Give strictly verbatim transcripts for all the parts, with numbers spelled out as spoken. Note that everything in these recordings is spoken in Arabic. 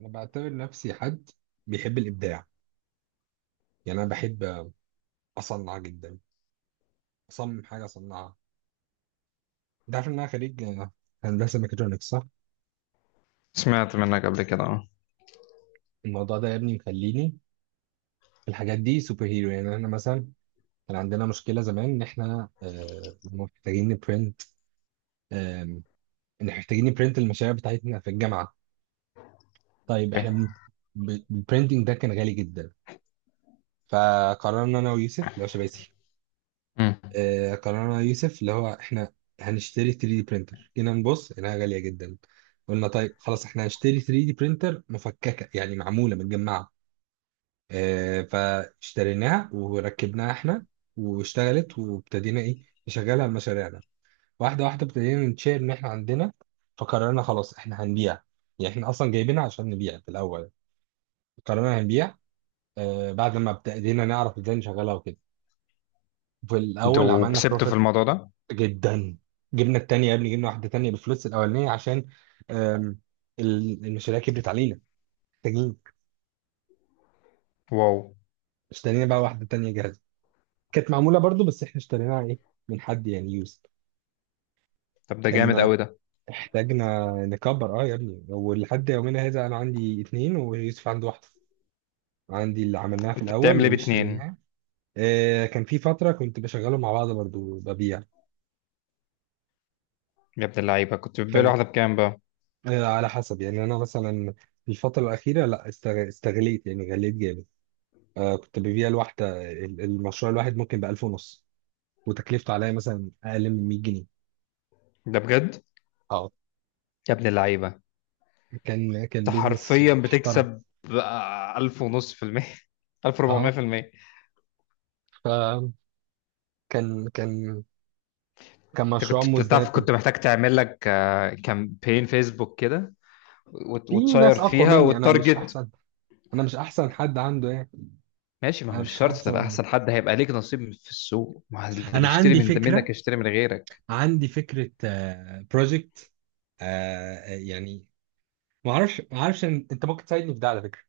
انا بعتبر نفسي حد بيحب الابداع. يعني انا بحب اصنع جدا، اصمم حاجه اصنعها. انت عارف ان انا خريج آه، هندسه ميكاترونكس، صح؟ سمعت منك قبل كده، اه. الموضوع ده يا ابني مخليني في الحاجات دي سوبر هيرو. يعني احنا مثلا كان عندنا مشكله زمان ان احنا آه، محتاجين نبرنت. آم، ان محتاجين نبرنت المشاريع بتاعتنا في الجامعه. طيب اوكي. احنا بن- ب- البرنتنج ده كان غالي جدا. فقررنا انا ويوسف اللي هو شباسي، امم. آه، قررنا يوسف اللي هو احنا هنشتري ثري دي برينتر. جينا نبص لقيناها غالية جدا، قلنا طيب خلاص احنا هنشتري ثري دي برينتر مفككة، يعني معمولة متجمعة. آه، فاشتريناها وركبناها احنا، واشتغلت، وابتدينا ايه، نشغلها لمشاريعنا. واحدة واحدة ابتدينا نشير ان احنا عندنا. فقررنا خلاص احنا هنبيع، يعني احنا اصلا جايبينها عشان نبيع في الاول. قررنا هنبيع آه، بعد ما ابتدينا نعرف ازاي نشغلها وكده. في الاول انتوا عملنا كسبتوا في الموضوع ده؟ جدا. جبنا التانية يا ابني، جبنا واحدة تانية بالفلوس الأولانية عشان آم، ال- المشاريع كبرت علينا، محتاجين. واو. اشترينا بقى واحدة تانية جاهزة، كانت معمولة برضو، بس احنا اشتريناها ايه، من حد يعني يوز. طب ده جامد كان قوي ده. احتاجنا نكبر، اه يا ابني. ولحد يومنا هذا انا عندي اتنين ويوسف عنده واحدة، عندي اللي عملناها في انت الأول بتعمل ايه واللي باتنين؟ اشتريناها. آه، كان في فترة كنت بشغله مع بعض برضو ببيع. يا ابن اللعيبه، كنت بتبيع فاهم. واحده بكام بقى؟ آه، على حسب يعني. أنا مثلا في الفترة الأخيرة لا استغ- استغليت يعني غليت جامد. آه، كنت ببيع الواحدة ال- المشروع الواحد ممكن بألف ونص، وتكلفته عليا مثلا أقل من ميه جنيه. ده بجد؟ اه. يا ابن اللعيبه، كان كان انت بيزنس حرفيا محترم. بتكسب بقى الف ونص في المية. الف ربعمية اه. في المية. فكان كان كان انت مشروع كنت مزدهر بتعرف، جدا. كنت محتاج تعمل لك كامبين فيسبوك كده، وت- في وتشير ناس أقوى فيها مني، أنا مش والتارجت. أحسن. أنا مش أحسن حد عنده يعني. ماشي، ما هو أنا مش مش شرط تبقى أحسن. احسن حد، هيبقى ليك نصيب في السوق، ما هو اللي أنا بيشتري عندي من ده منك فكرة، يشتري من غيرك. عندي فكرة بروجكت. آه آه، يعني ما أعرفش ما أعرفش إن- أنت ممكن تساعدني في ده على فكرة.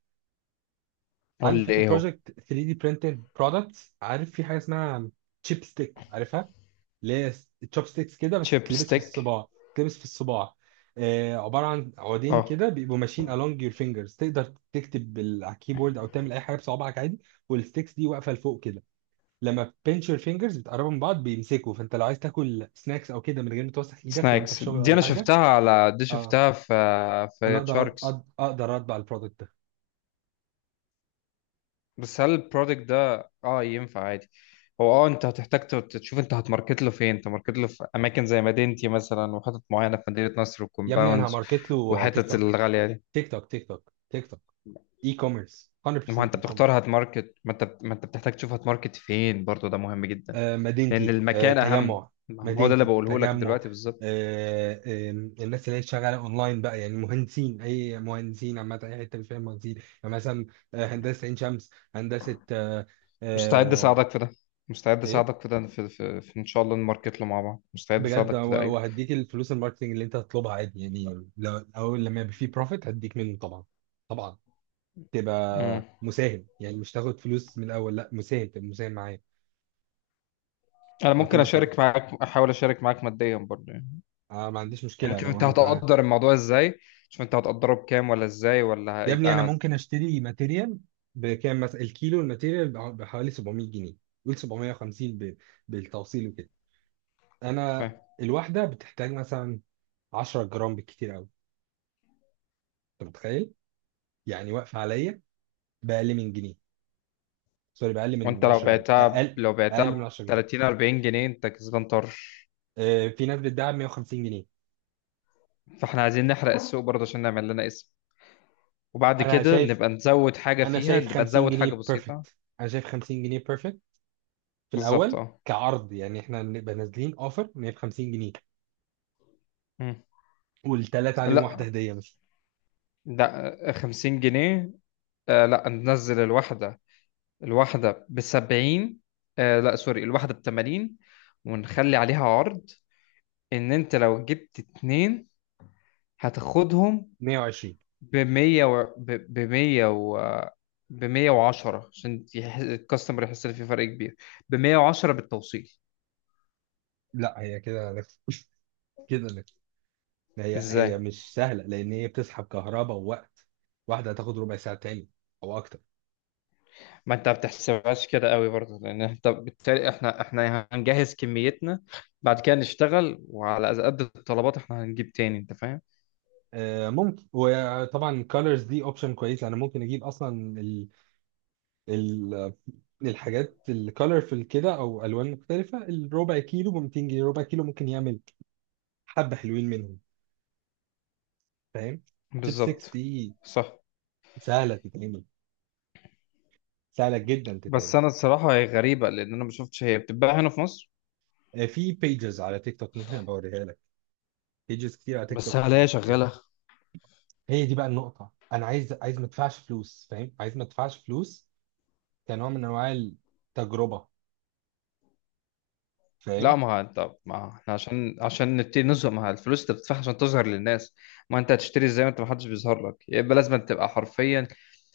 قول عندي لي فكره ايه هو. بروجكت ثري دي برينتد برودكتس. عارف في حاجه اسمها تشيب ستيك؟ عارفها؟ اللي هي تشوب ستيكس كده، بس تشيب تلبس في ستيك. الصباع. تلبس في الصباع آه، عباره عن عودين اه. كده بيبقوا ماشيين along your fingers، تقدر تكتب بال- على الكيبورد، او تعمل اي حاجه بصوابعك عادي. والستيكس دي واقفه لفوق كده، لما pinch your fingers بتقربوا من بعض بيمسكوا. فانت لو عايز تاكل سناكس او كده من غير ما توسخ ايدك، لو انت في سناكس شغل دي ولا انا حاجه. شفتها على دي، اه، شفتها في انا في اقدر أد- شاركس. أد- اقدر اطبع البرودكت ده. بس هل البرودكت ده اه ينفع عادي؟ هو اه انت هتحتاج ت- تشوف انت هتماركت له فين، انت ماركت له في اماكن زي مدينتي مثلا، وحتت معينه في مدينه نصر يا ابني انا وكومباوندز، هماركت له آه، تيك وحتت توك، الغاليه دي. تيك توك، تيك توك، تيك توك. اي كوميرس ما هو مية في المية، انت اي كوميرس. بتختار هتماركت، ما انت ما انت بتحتاج تشوف هتماركت فين برضو، ده مهم جدا. آه لأن مدينتي، آه المكان أهم، تجمع. ما هو ده اللي مدينتي بقوله لك تجمع دلوقتي بالظبط. آه آه الناس اللي هي شغاله اونلاين بقى، يعني مهندسين، اي مهندسين عامه، اي حته فيها مهندسين. يعني مثلا آه هندسه عين شمس، هندسه آه مستعد آه أساعدك في ده، مستعد ايه، أساعدك في ده، في, في, في إن شاء الله نماركت له مع بعض، مستعد بجد. و- أساعدك في ده. أيوه. وهديك الفلوس الماركتنج اللي انت هتطلبها عادي. يعني لو اول لما يبقى فيه بروفيت هديك منه طبعا. طبعا مم. تبقى مساهم، يعني مش تاخد فلوس من الاول، لا مساهم، تبقى مساهم معايا. أنا لو في ممكن أشارك مصاريف، معاك، أحاول أشارك معاك ماديا برضه يعني. آه ما عنديش يعني مشكلة شوف لو أنت انت. هتقدر الموضوع إزاي، شوف أنت هتقدره بكام ولا إزاي ولا يا ابني انا هيبقى. ممكن اشتري ماتيريال. بكام؟ مثلا الكيلو الماتيريال بع- بحوالي سبعمية جنيه، قول سبعمية وخمسين ب... بالتوصيل وكده. انا فاهم. الواحده بتحتاج مثلا 10 جرام بالكتير قوي، انت متخيل. يعني واقفه عليا باقل من جنيه، سوري باقل من وأنت لو عشر جنيه، بعتها ب- اقل. لو بعتها اقل من ب عشر جنيه. تلاتين اربعين جنيه أنت كسبان طرش. آه، في ناس بتدعي ميه وخمسين جنيه. فإحنا عايزين نحرق السوق برضه عشان نعمل لنا اسم، وبعد انا كده شايف، نبقى نزود حاجة انا فيها، شايف نبقى 50 نزود حاجة جنيه بسيطة. بيرفكت، انا شايف 50 جنيه بيرفكت في بالظبط، الاول أه. كعرض. يعني احنا نبقى نازلين اوفر ميه وخمسين جنيه، مم. والثلاثه عليهم واحده لا، هديه مثلا ده خمسين جنيه. آه لا، ننزل الواحدة، الواحدة ب سبعين. آه لا سوري، الواحدة ب تمانين، ونخلي عليها عرض ان انت لو جبت اتنين هتاخدهم ميه وعشرين. ب ميه و... ب ميه و... ب مية وعشرة، عشان يح... الكاستمر يحس ان في فرق كبير، ب ميه وعشرة بالتوصيل. لا، هي كده لك كده لك هي هي ازاي؟ مش سهله، لان هي بتسحب كهرباء ووقت. واحده هتاخد ربع ساعه، تاني او اكتر. ما انت ما بتحسبهاش كده قوي برضه، لان انت بالتالي، احنا احنا هنجهز كميتنا بعد كده نشتغل، وعلى قد الطلبات احنا هنجيب تاني، انت فاهم. آه ممكن، وطبعا الكالرز دي اوبشن كويس، لان ممكن اجيب اصلا ال ال الحاجات الكالرفل كده، او الوان مختلفه. الربع كيلو ب ميتين جنيه، ربع كيلو ممكن يعمل حبه حلوين منهم. فاهم. شيب سيكس بالظبط، دي صح. سهله تتعمل، سهله جدا تتعمل. بس انا الصراحه هي غريبه، لان انا ما شفتش هي بتتباع هنا في مصر. آه، في بيجز على تيك توك، ممكن ابقى اوريها لك. بيجز كتير على تيك بس توك هل هي بت شغاله؟ هي دي بقى النقطة. أنا عايز، عايز ما أدفعش فلوس، فاهم، عايز ما أدفعش فلوس، كنوع من أنواع التجربة. لا فاهم. ما هو انت، ما احنا عشان عشان نبتدي نظهر، ما هو الفلوس انت بتدفعها عشان تظهر للناس، ما انت هتشتري ازاي؟ ما انت ما حدش بيظهر لك، يبقى لازم تبقى حرفيا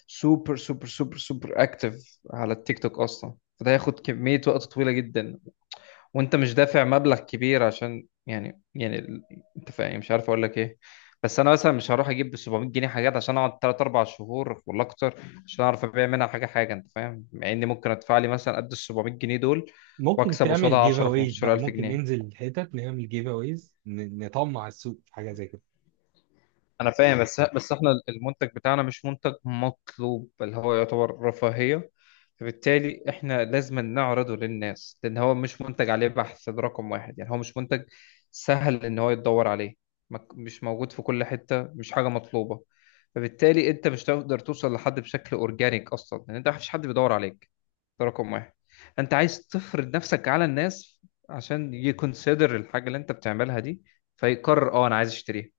سوبر سوبر سوبر سوبر اكتف على التيك توك اصلا، فده هياخد كميه وقت طويله جدا. وانت مش دافع مبلغ كبير عشان يعني يعني ال- انت فاهم، مش عارف اقول لك ايه. بس انا مثلا مش هروح اجيب ب سبعميت جنيه حاجات، عشان اقعد ثلاثة أربعة شهور ولا اكتر عشان اعرف ابيع منها حاجه حاجه، انت فاهم. مع اني ممكن ادفع لي مثلا قد ال سبعمية جنيه دول، ممكن واكسب تعمل قصادها جيف عشرة أويز بقى، 15000 ممكن جنيه ننزل الحتت نعمل جيف أويز، نطمع السوق في حاجة زي كده. انا فاهم، بس بس احنا المنتج بتاعنا مش منتج مطلوب، بل هو يعتبر رفاهية. فبالتالي احنا لازم نعرضه للناس، لان هو مش منتج عليه بحث، ده رقم واحد، يعني هو مش منتج سهل ان هو يتدور عليه. ما- مش موجود في كل حتة، مش حاجة مطلوبة. فبالتالي انت مش هتقدر توصل لحد بشكل اورجانيك اصلا، لان انت مفيش حد بيدور عليك، ده رقم واحد. انت عايز تفرض نفسك على الناس عشان يكونسيدر الحاجة اللي انت بتعملها دي، فيقرر اه انا عايز اشتريها،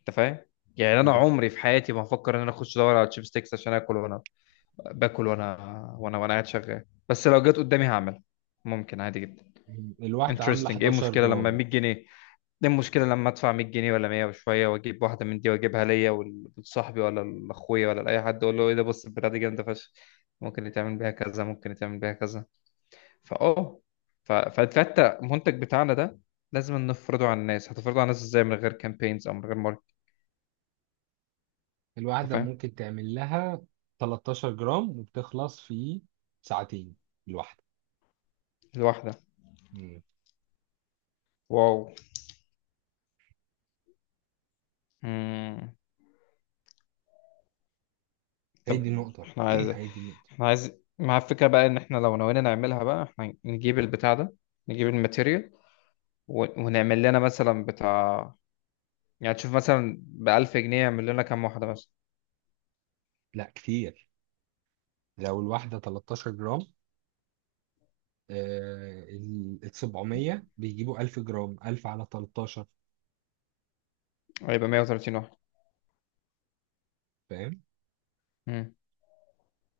انت فاهم. يعني انا م- عمري في حياتي ما هفكر ان انا اخش ادور على تشيب ستيكس عشان اكل، وانا باكل وانا وانا وانا قاعد شغال، بس لو جت قدامي هعملها، ممكن عادي جدا. م- الواحدة عاملة انترستنج. ايه 11 المشكله لما جرام. ميه جنيه؟ ايه المشكله لما ادفع ميه جنيه ولا مية وشويه واجيب واحده من دي واجيبها ليا وال- ولصاحبي ولا لاخويا ولا لاي حد، اقول له ايه ده، بص البتاعه دي جامده فشخ، ممكن يتعمل بيها كذا، ممكن يتعمل بيها كذا. فاه ف- ف- فحتى المنتج بتاعنا ده لازم نفرضه على الناس، هتفرضه على الناس ازاي من غير كامبينز او من غير ماركت؟ انت الواحدة فاهم. ممكن تعمل لها 13 جرام، وبتخلص في ساعتين الواحدة. الواحده. م. واو. مم. هي دي طب النقطة احنا عايز، هي دي النقطة احنا عايز مع الفكرة بقى ان احنا لو نوينا نعملها، بقى احنا نجيب البتاع ده، نجيب الماتيريال، و... ونعمل لنا مثلا بتاع، يعني تشوف مثلا بألف جنيه يعمل لنا كام واحدة مثلا. لا كتير. لو الواحدة تلتاشر جرام، آه، ال ال سبعمية بيجيبوا الف جرام، الف على تلتاشر. هيبقى ميه وتلاتين واحدة. فاهم. مم.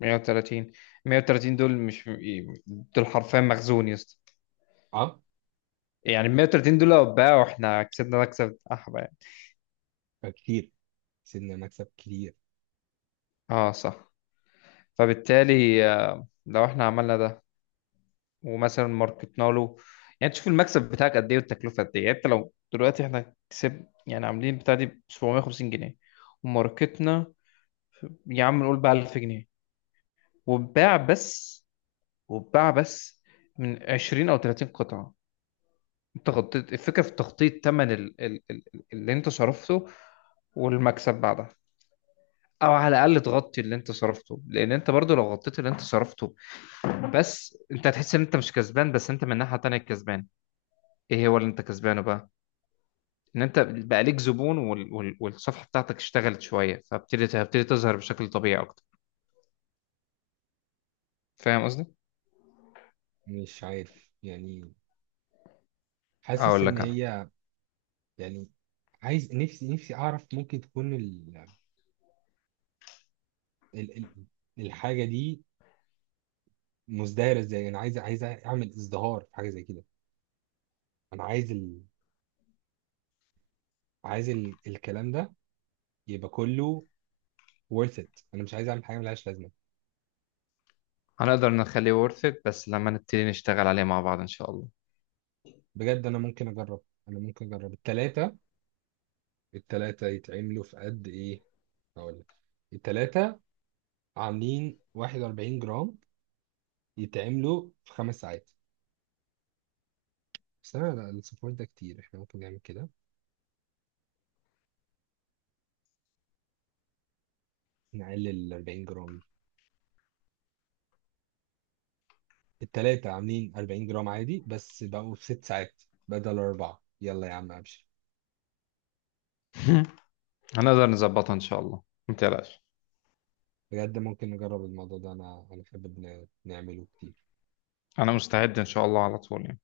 ميه وتلاتين ميه وتلاتين دول مش، دول حرفيا مخزون يا اسطى. اه، يعني ميه وتلاتين دول لو اتباعوا احنا كسبنا مكسب احبه يعني. فكتير، سيبنا مكسب كبير. اه صح. فبالتالي، آه، لو احنا عملنا ده ومثلا ماركتنا له، يعني تشوف المكسب بتاعك قد ايه والتكلفه قد ايه، يعني انت لو دلوقتي احنا كسب يعني عاملين بتاع دي ب سبعميه وخمسين جنيه، وماركتنا، يا عم نقول بقى الف جنيه، واتباع بس، واتباع بس من عشرين او تلاتين قطعه، انت غطيت الفكره في تغطيه ثمن ال... ال... ال... اللي انت صرفته، والمكسب بعدها، او على الاقل تغطي اللي انت صرفته، لان انت برضو لو غطيت اللي انت صرفته، بس انت هتحس ان انت مش كسبان، بس انت من ناحيه تانية كسبان. ايه هو اللي انت كسبانه بقى؟ ان انت بقى ليك زبون، وال... وال... والصفحه بتاعتك اشتغلت شويه، فابتدت هتبتدي تظهر بشكل طبيعي اكتر، فاهم قصدي. مش عارف يعني، حاسس اقول ان لك انا، هي، يعني، عايز نفسي نفسي اعرف ممكن تكون ال ال ال الحاجه دي مزدهره ازاي. انا عايز، عايز اعمل ازدهار في حاجه زي كده. انا عايز ال عايز ال الكلام ده يبقى كله worth it. انا مش عايز اعمل حاجه ملهاش لازمه. هنقدر نخليه ورث بس لما نبتدي نشتغل عليه مع بعض ان شاء الله. بجد انا ممكن اجرب، انا ممكن اجرب التلاته. التلاتة يتعملوا في قد إيه؟ هقول لك. التلاتة عاملين 41 جرام، يتعملوا في خمس ساعات. بس أنا، لا، الصفار ده كتير، إحنا ممكن نعمل كده نقلل ال اربعين جرام دي. التلاتة عاملين اربعين جرام عادي، بس بقوا في ست ساعات بدل أربعة. يلا يا عم أبشر. هنقدر نظبطها ان شاء الله، ما تقلقش، بجد ممكن نجرب الموضوع ده، أنا أنا بحب ن- نعمله كتير. انا مستعد ان شاء الله على طول يعني.